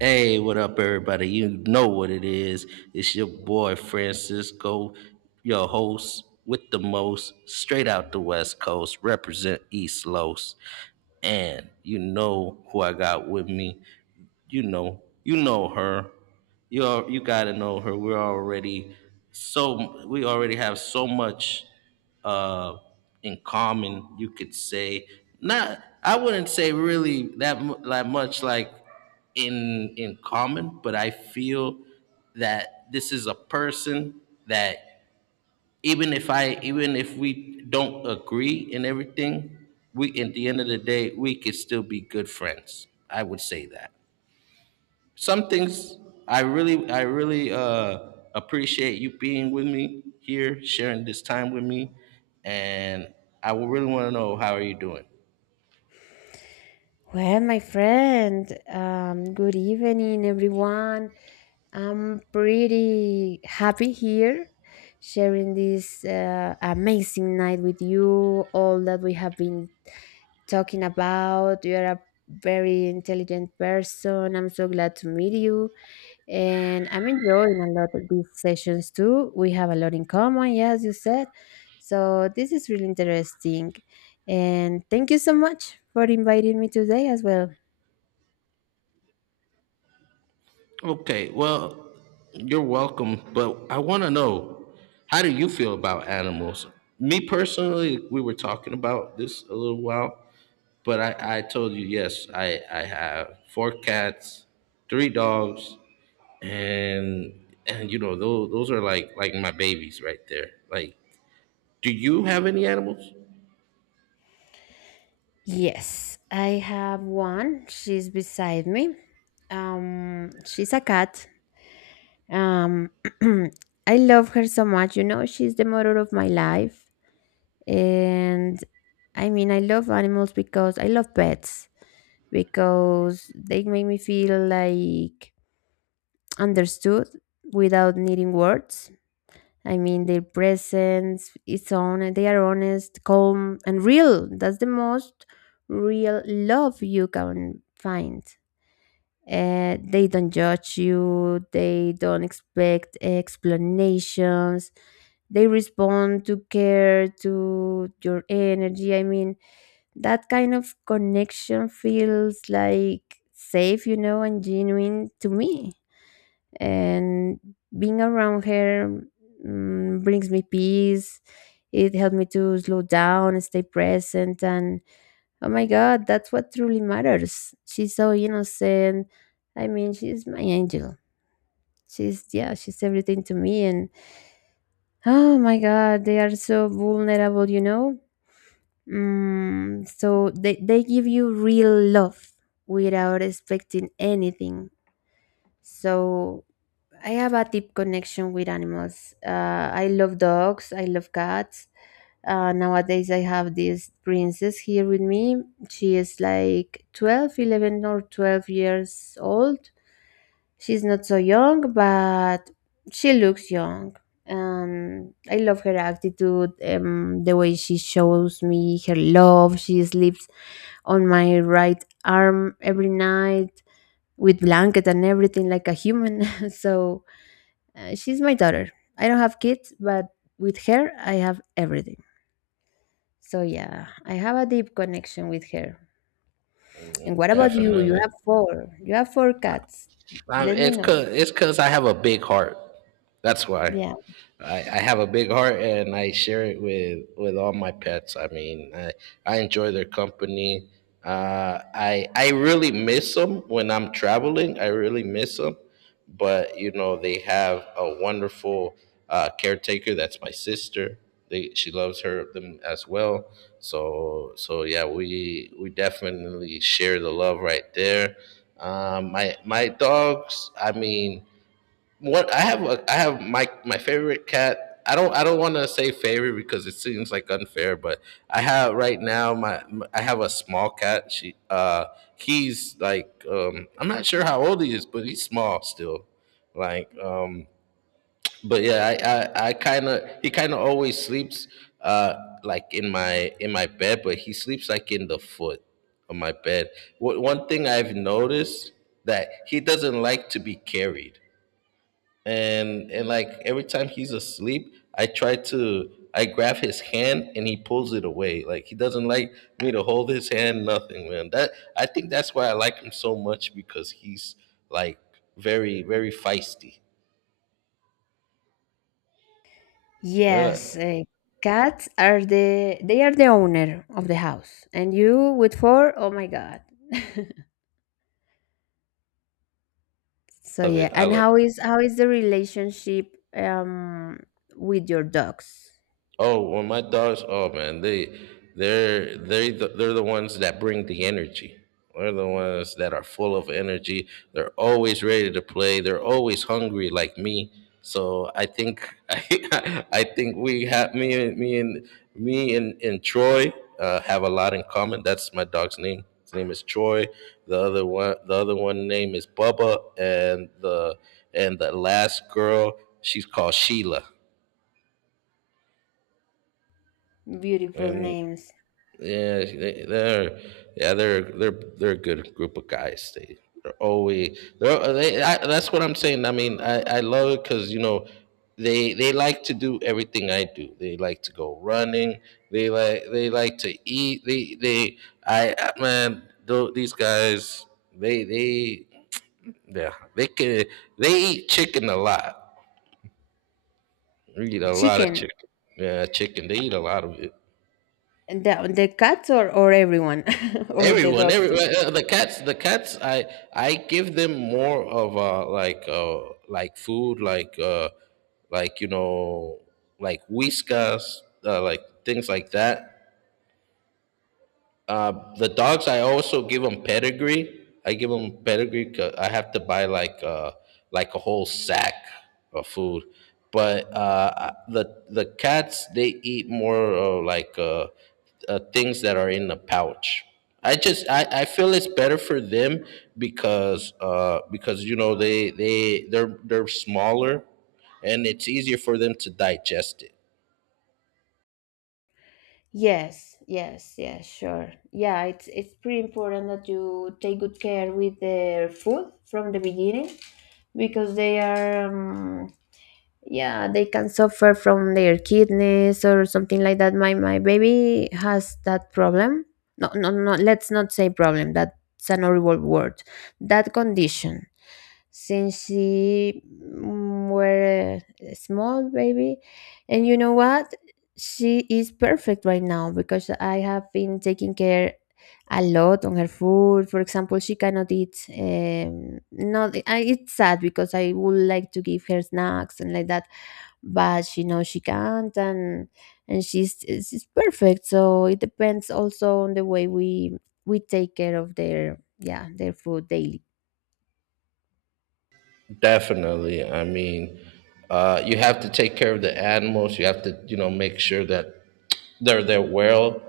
Hey, what up, everybody? You know what it is. It's your boy Francisco, your host with the most, straight out the West Coast, represent East Los. And you know who I got with me you know, her. You gotta know her. We already have so much uh, in common. You could say not. I wouldn't say really that much like in common, but I feel that this is a person that even if we don't agree in everything, we at the end of the day we could still be good friends. I would say that some things I really appreciate you being with me here, sharing this time with me, and I would really want to know, how are you doing? Well, my friend, good evening, everyone. I'm pretty happy here sharing this amazing night with you. All that we have been talking about. You're a very intelligent person. I'm so glad to meet you. And I'm enjoying a lot of these sessions too. We have a lot in common, yeah, as you said. So this is really interesting. And thank you so much for inviting me today as well. Okay, well, you're welcome, but I want to know, how do you feel about animals? Me personally, we were talking about this a little while, but I told you yes, I have four cats, three dogs, and you know those are like my babies right there. Like, do you have any animals? Yes, I have one. She's beside me. She's a cat. Um, I love her so much. You know, she's the motor of my life. And I mean, I love animals because I love pets because they make me feel like understood without needing words. I mean, their presence is on, they are honest, calm, and real. That's the most real love you can find. They don't judge you, they don't expect explanations, they respond to care, to your energy. I mean, that kind of connection feels like safe, you know, and genuine to me. And being around her brings me peace. It helped me to slow down and stay present. And oh my god, that's what truly matters. She's so innocent, I mean, she's my angel. She's, yeah, she's everything to me. And oh my god, they are so vulnerable, you know. So they give you real love without expecting anything. So I have a deep connection with animals. I love dogs. I love cats. Nowadays, I have this princess here with me. She is like 12, 11, or 12 years old. She's not so young, but she looks young. I love her attitude, the way she shows me her love. She sleeps on my right arm every night with blanket and everything like a human. So she's my daughter. I don't have kids, but with her, I have everything. So yeah, I have a deep connection with her. And what about you? You Definitely. have four. You have four cats. Let me It's know. Cause I have a big heart. That's why. Yeah. I have a big heart and I share it with all my pets. I mean, I enjoy their company. I really miss them when I'm traveling. I really miss them. But you know they have a wonderful caretaker, that's my sister. They She loves her them as well, so so yeah, we definitely share the love right there. My my dogs, I mean, what I have a, I have my favorite cat. I don't want to say favorite because it seems like unfair, but I have right now I have a small cat. She He's like, um, I'm not sure how old he is, but he's small still. Like, um, but yeah, I kind of, he kind of always sleeps uh like in my bed, but he sleeps like in the foot of my bed. One thing I've noticed, that he doesn't like to be carried, and like every time he's asleep, I try to I grab his hand and he pulls it away, like he doesn't like me to hold his hand. Nothing, man, that, I think that's why I like him so much, because he's like very, very feisty. Yeah, I Yes, cats are the owner of the house. And you with four? Oh my God. So love yeah, it I and love how is the relationship with your dogs? Oh, well, my dogs. Oh man, they they're the ones that bring the energy. They're the ones that are full of energy. They're always ready to play. They're always hungry, like me. So I think I think we have me and Troy have a lot in common. That's my dog's name. His name is Troy. The other one name is Bubba, and the last girl, she's called Sheila. Beautiful And names. yeah, they, they're yeah they're a good group of guys. They they're always they're they. I, that's what I'm saying. I mean, I love it because you know they like to do everything I do. They like to go running. They like to eat. Man, these guys, they yeah they can, they eat chicken a lot. They eat a lot of Chicken. chicken. Yeah, chicken. They eat a lot of it. The cats, or everyone or the Everyone, dogs every, too. The cats, I give them more of like, like food, like, you know, like Whiskas, like things like that. uh, the dogs, I also give them Pedigree. I give them Pedigree, 'cause I have to buy like a whole sack of food. But the cats, they eat more of like, things that are in the pouch. I feel it's better for them because you know they're smaller and it's easier for them to digest it. Yes, yes, yes, sure. Yeah, it's pretty important that you take good care with their food from the beginning, because they are, yeah, they can suffer from their kidneys or something like that. My baby has that problem. No, no, no, let's not say problem. That's an horrible word. That condition, since she were a small baby. And you know what, she is perfect right now because I have been taking care a lot on her food. For example, she cannot eat, not I, it's sad because I would like to give her snacks and like that, but she knows she can't. And she's perfect, so it depends also on the way we take care of their, yeah, their food daily. Definitely. I mean, you have to take care of the animals. You have to, you know, make sure that they're well,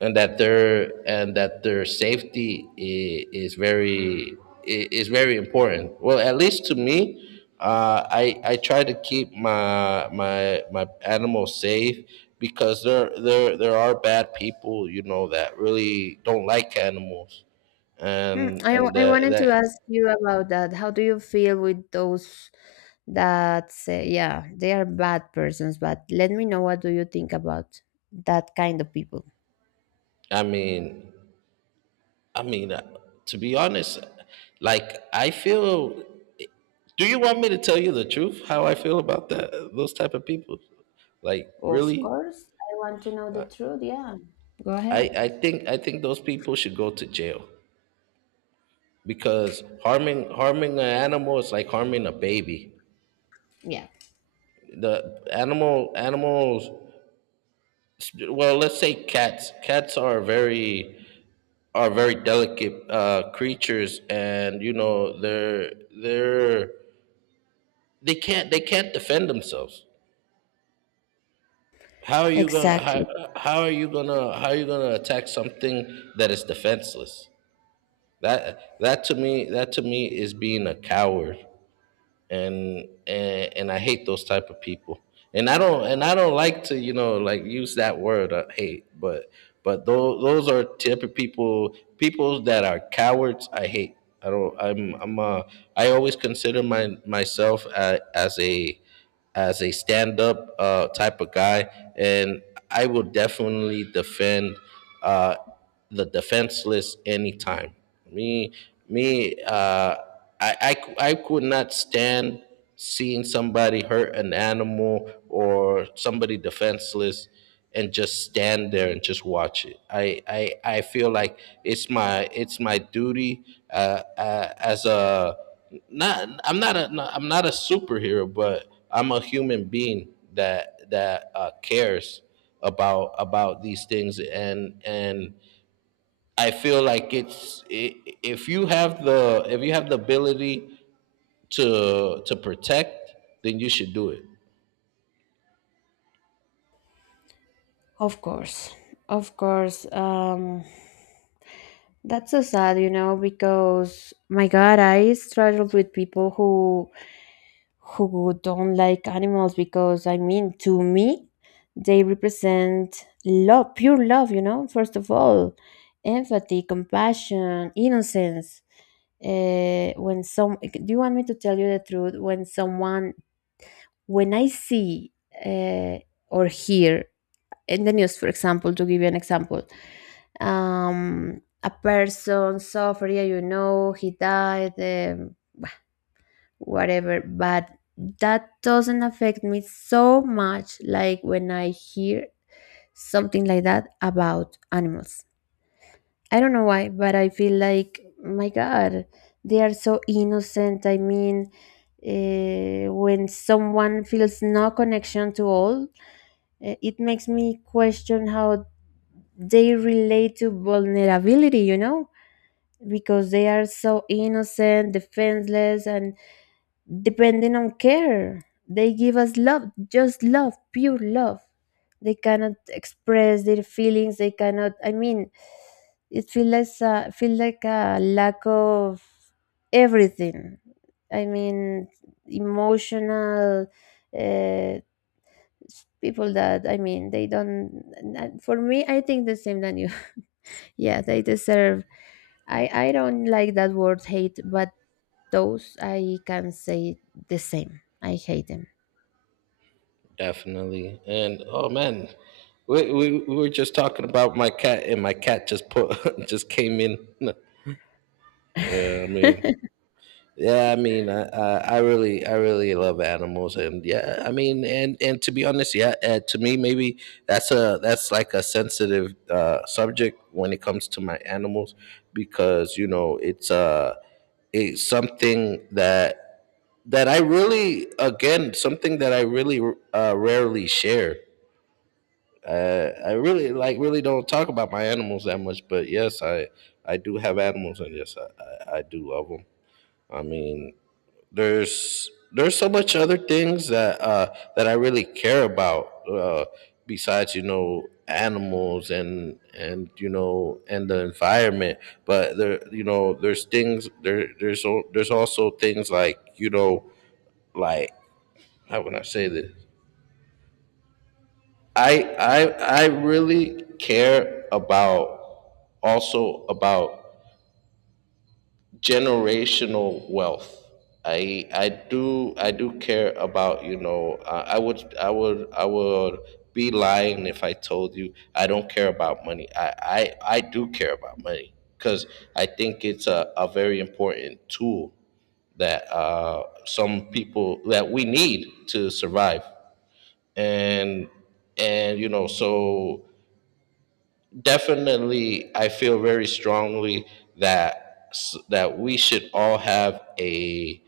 and that their, and that their safety is very is very important. Well, at least to me, I I try to keep my my animals safe because there are bad people, you know, that really don't like animals, Hmm, and I, w- I wanted to that. ask you about that. How do you feel with those that say, yeah, they are bad persons? But let me know, what do you think about that kind of people? I mean, I mean, to be honest, like I feel. Do you want me to tell you the truth, how I feel about that? Those type of people, like, Of really, course, I want to know the truth. Yeah, go I ahead. I think I think those people should go to jail because harming an animal is like harming a baby. Yeah, The animals, well, let's say cats. Cats are very, are very delicate creatures, and you know they're, they can't defend themselves. How are you gonna exactly. how, how are you gonna how are you gonna attack something that is defenseless? That to me, is being a coward, and I hate those type of people. And I don't like to, you know, like, use that word, hate, but those are type of people, people that are cowards. I hate. I don't. I always consider my myself as a, as a stand up type of guy, and I will definitely defend uh, the defenseless anytime. Me, me, I, cou- I could not stand seeing somebody hurt an animal or somebody defenseless and just stand there and just watch it. I feel like it's my duty as a, not I'm not a not, I'm not a superhero, but I'm a human being that cares about these things, and I feel like if you have the, if you have the ability to protect, then you should do it. Of course. Of course. That's so sad, you know, because my God, I struggled with people who don't like animals, because I mean, to me they represent love, pure love, you know, first of all, empathy, compassion, innocence. When some Do you want me to tell you the truth? When I see, uh, or hear in the news, for example, to give you an example, a person suffered, yeah, you know, he died, whatever, but that doesn't affect me so much like when I hear something like that about animals. I don't know why, but I feel like my god, they are so innocent, I mean. When someone feels no connection to all, it makes me question how they relate to vulnerability, you know, because they are so innocent, defenseless, and depending on care. They give us love, just love, pure love. They cannot express their feelings. They cannot. I mean, it feels like a lack of everything. I mean, emotional, uh, people that, I mean, they don't. For me, I think the same than you. Yeah, they deserve. I don't like that word hate, but those I can say the same. I hate them. Definitely. And oh man, we, we were just talking about my cat, and my cat just put just came in. Yeah, I mean, yeah, I mean, I really, I really love animals, and yeah, I mean, and to be honest, yeah, to me maybe that's a that's like a sensitive subject when it comes to my animals, because you know it's something that I really, again, something that I really rarely share. I really, like, really don't talk about my animals that much, but yes, I do have animals, and yes, I do love them. I mean, there's so much other things that that I really care about, besides, you know, animals and you know and the environment. But, there you know, there's things, there's also things like, you know, like, how would I say this? I I really care about, also about generational wealth. I do care about, you know, I would, I would be lying if I told you I don't care about money. I do care about money because I think it's a very important tool that, some people, that we need to survive, and you know. So definitely I feel very strongly that, that we should all have a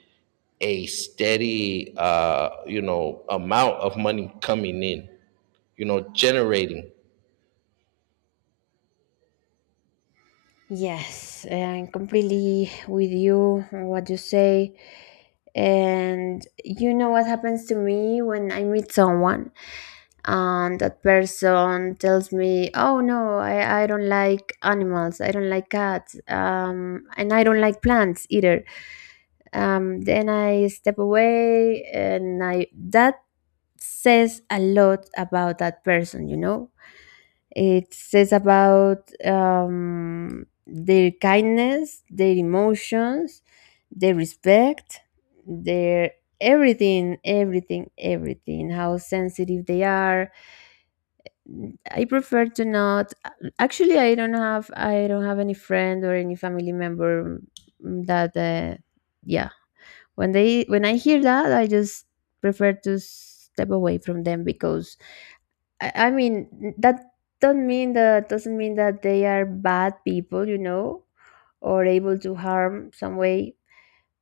a steady, you know, amount of money coming in, you know, generating. Yes, I'm completely with you on what you say. And you know what happens to me when I meet someone and that person tells me, "Oh no, I don't like animals. I don't like cats. And I don't like plants either." Then I step away, and I that says a lot about that person, you know? It says about, their kindness, their emotions, their respect, their everything, everything, everything, how sensitive they are. I prefer to not, actually. I don't have any friend or any family member, that yeah, when I hear that, I just prefer to step away from them. Because I mean, that that doesn't mean that they are bad people, you know, or able to harm some way,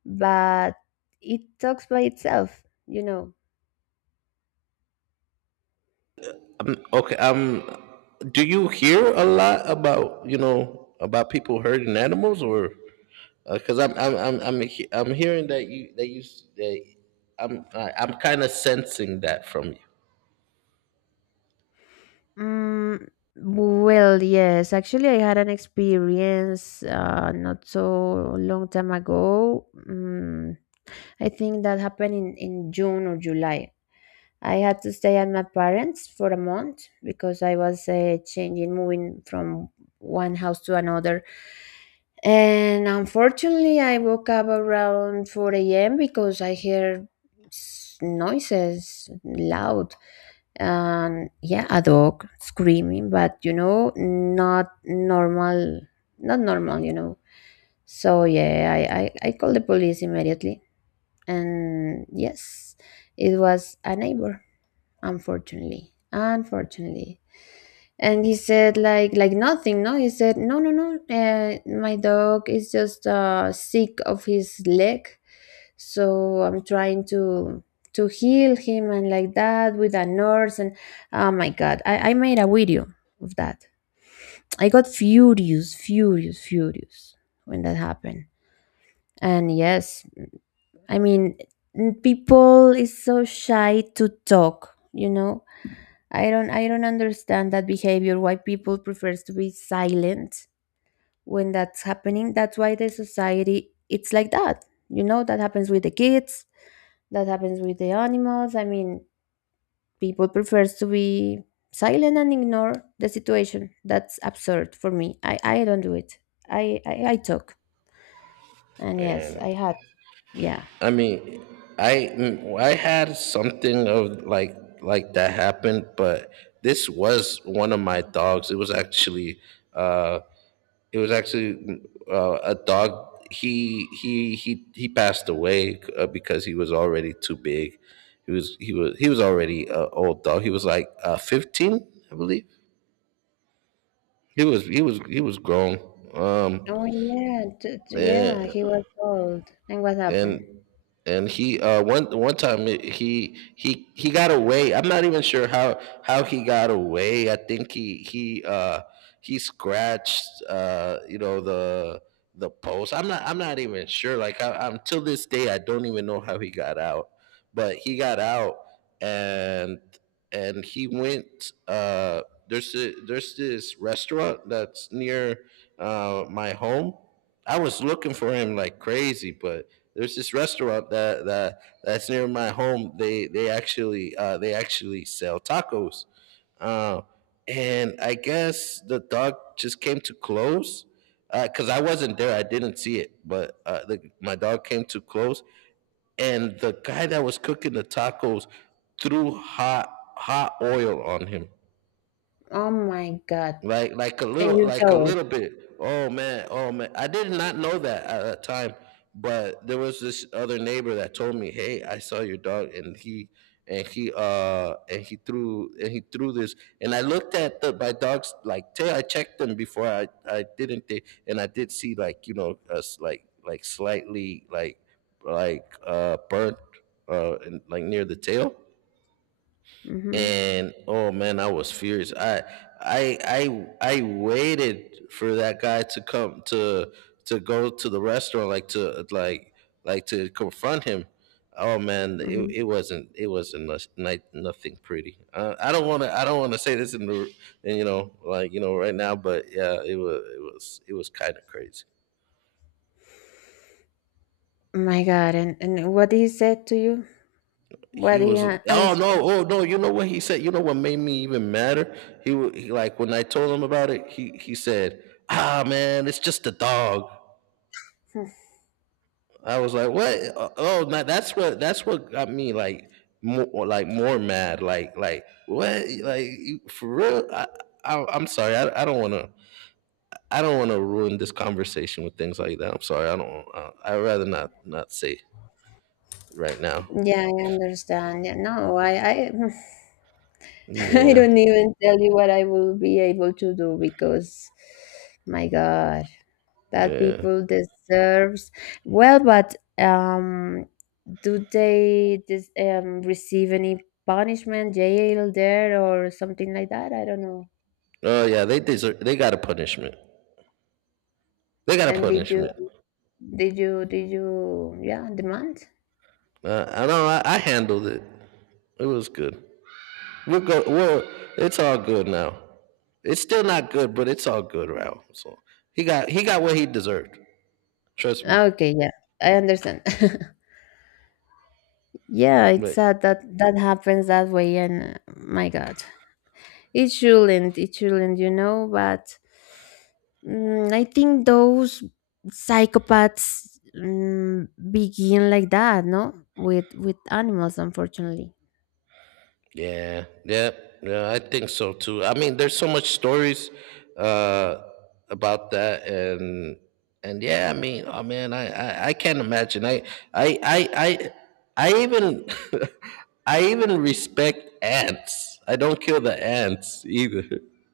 but it talks by itself, you know. Okay, um, do you hear a lot about, you know, about people hurting animals? Or, because I'm, I'm hearing that you, that you, that, I'm, I'm kind of sensing that from you. Mm, well, yes. Actually, I had an experience, not so long time ago. I think that happened in, June or July. I had to stay at my parents for a month because I was, changing, moving from one house to another. And unfortunately, I woke up around 4 a.m. because I heard noises loud, and yeah, a dog screaming, but you know, not normal, not normal, you know. So yeah, I called the police immediately. And yes, it was a neighbor, unfortunately, unfortunately. And he said like, nothing, no, he said no, no, no, my dog is just, sick of his leg, so I'm trying to heal him and like that with a nurse. And oh my god, I made a video of that. I got furious, furious, furious when that happened. And yes, I mean, people is so shy to talk, you know. I don't understand that behavior, why people prefers to be silent when that's happening. That's why the society it's like that. You know, that happens with the kids, that happens with the animals. I mean, people prefers to be silent and ignore the situation. That's absurd for me. I don't do it. I talk. And yes, And, I had, yeah. I mean, I, mm, I had something of like that happened, but this was one of my dogs. It was actually, uh, it was actually a dog. He he passed away because he was already too big. He was already an old dog. He was like, 15, I believe. He was grown. Um, Oh yeah, yeah, he yeah, was old. And what happened? and he, one one time, he he got away. I'm not even sure how he got away. I think he, he scratched, you know, the post. I'm not, I'm not even sure, like, I, I'm, till this day I don't even know how he got out, but he got out. And he went, there's a, there's this restaurant that's near my home. I was looking for him like crazy, but there's this restaurant that that's near my home. They actually, they actually sell tacos, uh, and I guess the dog just came too close because I wasn't there. I didn't see it, but my dog came too close, and the guy that was cooking the tacos threw hot oil on him, Oh my god. like And you a saw it. little bit. Oh man, oh man, I did not know that at that time, but there was this other neighbor that told me, hey, I saw your dog and he and he and he threw this. And I looked at the my dog's like tail. I checked them before. I didn't thi- and I did see, like, you know us like slightly, like, burnt, and like near the tail. Mm-hmm. And oh man, I was furious. I waited for that guy to come to go to the restaurant, like to like like to confront him. Oh man, it wasn't, nothing pretty. I don't want to, say this in the in, you know like you know right now. But yeah, it was, it was kind of crazy. My God, and what he said to you? What He he was, oh answered? no, oh no, you know what he said, you know what made me even madder, he, wa- he like when I told him about it, he said, ah man, it's just a dog. I was like, what? Oh, now that's what, got me, like, more mad, like, what, like, you-, for real. I I'm sorry. I don't want to, ruin this conversation with things like that. I'm sorry. I'd rather not, say right now. Yeah, I understand. Yeah, no, I, I Yeah. don't even tell you what I will be able to do because, my God, that Yeah. people deserves. Well, but, do they receive any punishment, jail there or something like that? I don't know. Oh yeah, they deserve, they got a punishment. They got a And punishment. Did you, yeah, demand? I know. I handled it. It was good. We'll go. Well, it's all good now. It's still not good, but it's all good, Raul. So he got what he deserved. Trust me. Ah, okay, yeah, I understand. Yeah, it's But sad that that happens that way, and, my God, it shouldn't, you know. But I think those psychopaths, begin like that, no, with animals, unfortunately. yeah, yeah, yeah, I think so too. I mean, there's so much stories uh about that. And yeah, I mean, oh man, I can't imagine. I I I even I even respect ants. I don't kill the ants either.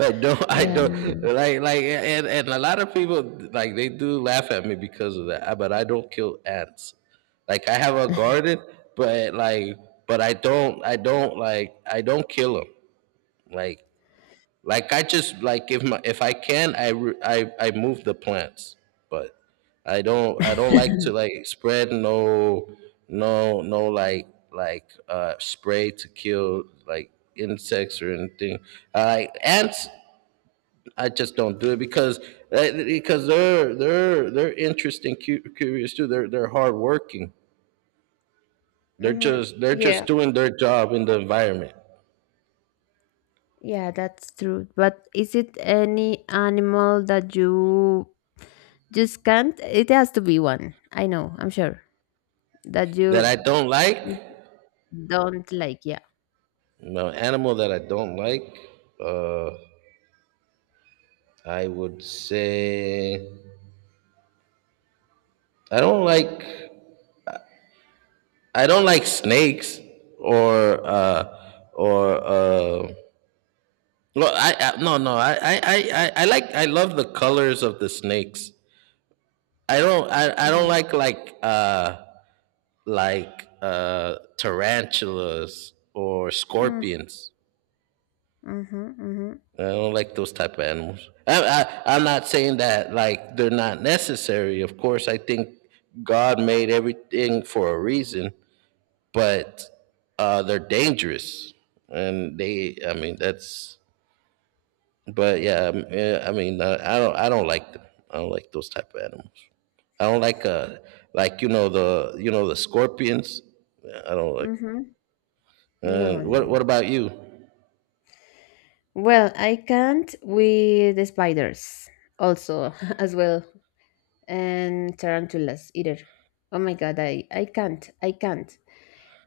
I Yeah. don't, like, and a lot of people, like, they do laugh at me because of that. But I don't kill ants. Like, I have a garden, but like, but I don't, like, I don't kill them. Like, I just, like, if my if I can, I re- I move the plants, but I don't like to, like, spread, no, like, spray to kill, like, insects or anything. I like ants. I just don't do it because they're interesting, curious too. They're hardworking. Hmm. They're Yeah. just doing their job in the environment. Yeah, that's true. But is it any animal that you just can't? It has to be one. I know. I'm sure that That I you don't like. don't like. Yeah. No animal that I don't like. Uh, I would say I don't like I don't like snakes. Or or well I no no I, I like, I love the colors of the snakes. I don't Mhm. like, tarantulas or Mm, scorpions. mhm, mhm, I don't like those type of animals. I'm not saying that, like, they're not necessary. Of course, I think God made everything for a reason, but they're dangerous, and they, I mean, that's. But yeah, I mean, I don't, I don't like them. I don't like those type of animals. I don't like, you know, the scorpions. I don't like. mhm. No, no, What no. about you? Well, I can't with the spiders also as well, and tarantulas either. Oh my god, I can't. I can't.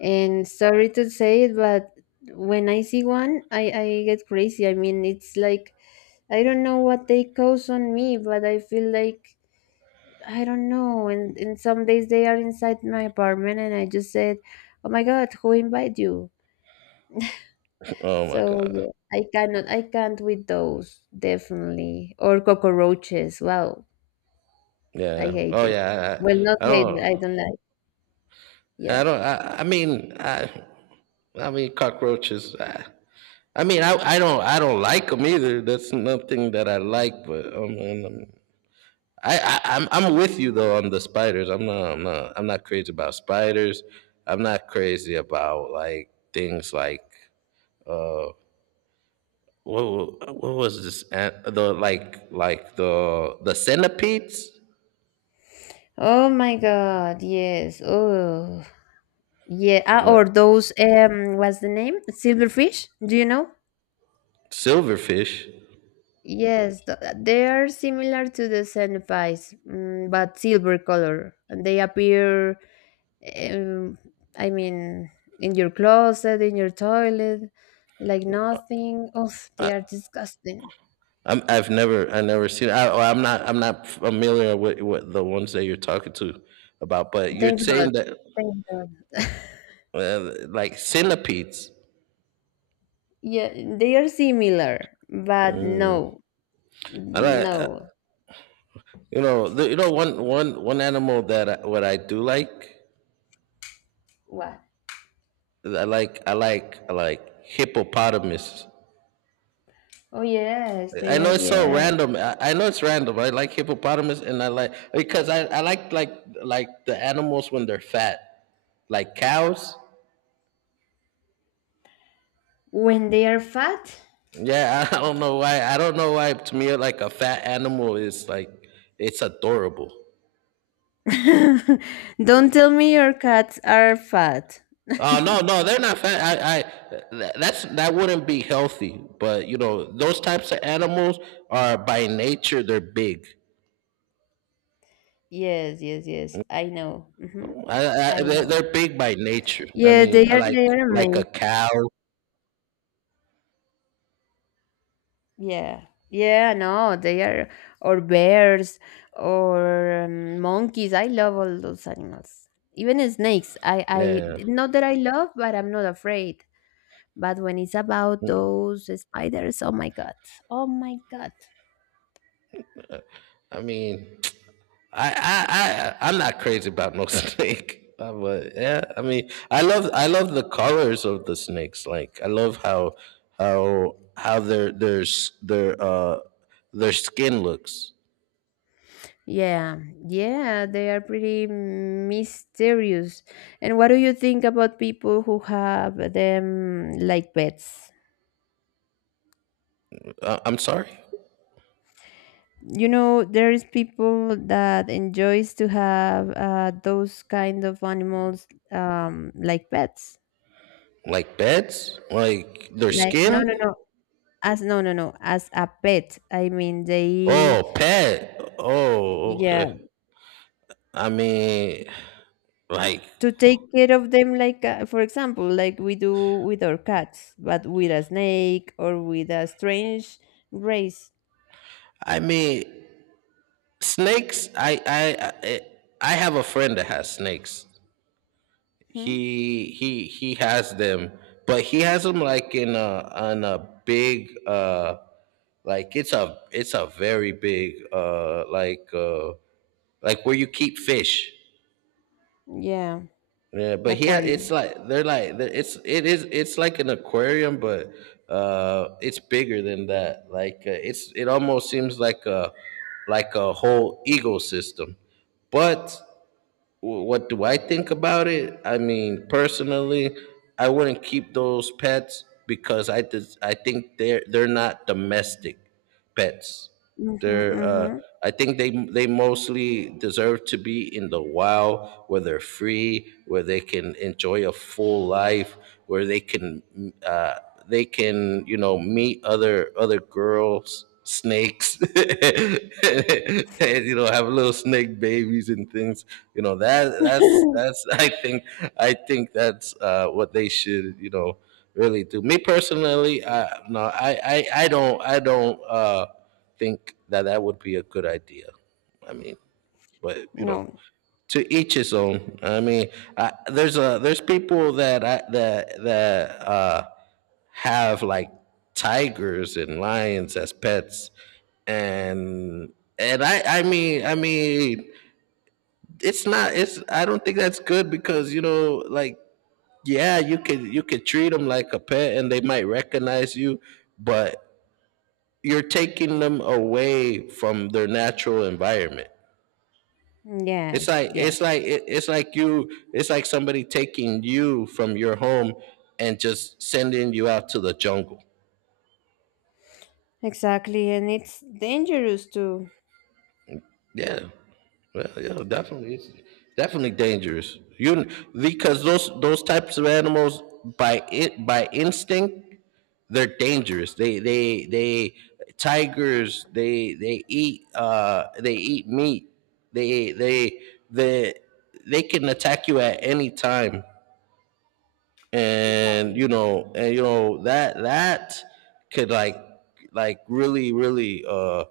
And sorry to say it, but when I see one, I get crazy. I mean, it's like I don't know what they cause on me, but I feel like I don't know. And some days they are inside my apartment, and I just said, "Oh my god, who invite you?" Oh my So God. yeah, I cannot, I can't with those, definitely. Or cockroaches. Wow, I Yeah. hate Oh them. yeah. Well, not I hate, but don't, I don't like. I Yeah. don't, I mean, I mean cockroaches. I mean. I. I don't, I don't like them either. That's nothing that I like. But um, I. I'm with you though on the spiders. I'm not crazy about spiders. I'm not crazy about, like, things like, Uh, what was this an- the like the centipedes. Oh my God. Yes. Oh yeah. Ah, What? or those. What's the name? Silverfish. Do you know? Silverfish. Yes, they are similar to the cenobites, but silver color. And they appear, um, I mean, in your closet, in your toilet, like nothing. Oh, they are disgusting. I've never, I never seen. Oh, I'm not familiar with what the ones that you're talking to about. But you're Thanks God. saying that, Thanks God. Like, centipedes. Yeah, they are similar, but no, I like, no. you know, the, you know, one, one, one animal that what I do like, What? I like hippopotamus. Oh, yes, I they know are, it's so yeah. random. I know it's random. I like hippopotamus. And I like, because I like, like the animals when they're fat, like cows. When they are fat? Yeah, I don't know why. I don't know why to me, like, a fat animal is, like, it's adorable. Don't tell me your cats are fat. Oh no, no, they're not fat. That's, that wouldn't be healthy. But you know, those types of animals are by nature they're big. Yes, yes, yes. I know. Hmm. I know. They're big by nature. I Yeah, they mean, are like they are like a amazing. cow. Yeah. Yeah, no, they are, or bears, or, monkeys. I love all those animals. Even snakes. Yeah. Not that I love, but I'm not afraid. But when it's about Mm. those spiders, oh my God. Oh my God. I mean, I, I'm not crazy about no snake. But yeah, I mean, I love the colors of the snakes. Like, I love how, their, their skin looks. Yeah, yeah, they are pretty mysterious. And what do you think about people who have them like pets? I'm sorry, You know, there is people that enjoys to have, those kind of animals, like pets. like beds, like their Like no, no, skin. no. As no, no, no. As a pet, I mean they. Oh, pet. Oh, Yeah, okay. I mean, like, to take care of them like, for example, like we do with our cats, but with a snake or with a strange race. I mean, snakes. I have a friend that has snakes. Hmm? He he has them, but he has them like in, a on a big like, it's a, very big, where you keep fish. Yeah. Yeah, but it's Aquarium. like, they're like they're, it's it is it's like an aquarium, but it's bigger than that, like, it's it almost seems like a, a whole ecosystem. But, what do I think about it? I mean, personally, I wouldn't keep those pets because I think they're not domestic pets. They're, Mm-hmm. I think they mostly deserve to be in the wild where they're free, where they can enjoy a full life, where they can, uh, they can, you know, meet other girls snakes and, you know, have little snake babies and things, you know. That Mm-hmm. that's, I think, that's what they should, you know, really do. Me personally, I don't, think that that would be a good idea. I mean, but you know, No. to each his own. I mean, there's a, there's people that I that that have, like, tigers and lions as pets. And I mean, I mean, it's not it's I don't think that's good, because, you know, like, yeah, you could, treat them like a pet, and they might recognize you, but you're taking them away from their natural environment. It's Yes, like, yes. It's like, somebody taking you from your home and just sending you out to the jungle. Exactly, and it's dangerous too. Yeah. Well, yeah, definitely, it's definitely dangerous. You, because those types of animals, by instinct, they're dangerous. They, tigers, they eat, they eat meat. They they they they can attack you at any time, and Exactly. you know, that that could, like, really,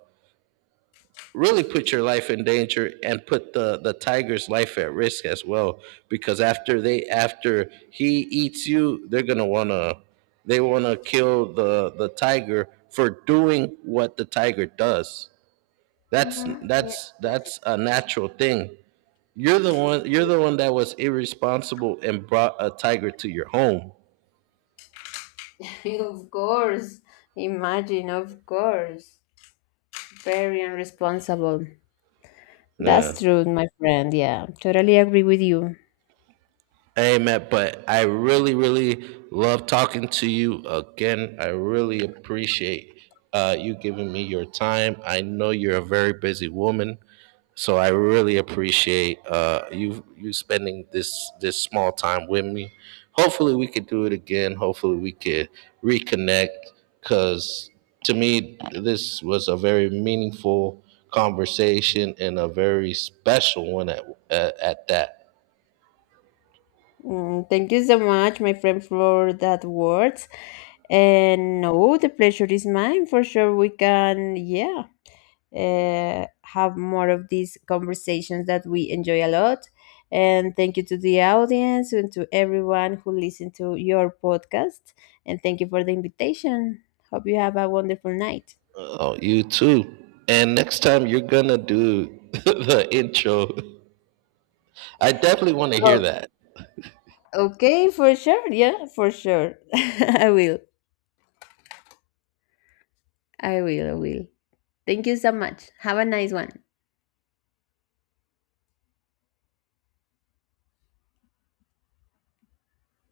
really put your life in danger, and put the tiger's life at risk as well, because after they, after he eats you, they're going to want to, they want to kill the tiger for doing what the tiger does. That's Mm-hmm. Yeah. that's that's a natural thing. You're the one that was irresponsible and brought a tiger to your home. Of course. Imagine, of course. Very irresponsible. That's Yeah. true, my friend, yeah, totally agree with you. Hey, Matt, but I really, really love talking to you again. I really appreciate you giving me your time. I know you're a very busy woman, so I really appreciate you, spending this, small time with me. Hopefully, we could do it again. Hopefully, we could reconnect. Cause to me, this was a very meaningful conversation and a very special one at that. Thank you so much, my friend, for that words. And no, the pleasure is mine for sure. We can, yeah, have more of these conversations that we enjoy a lot. And thank you to the audience and to everyone who listened to your podcast. And thank you for the invitation. Hope you have a wonderful night. Oh, you too. And next time you're gonna do the intro. I definitely want to Oh, hear that. okay, for sure. Yeah, for sure. I will. I will. I will. Thank you so much. Have a nice one.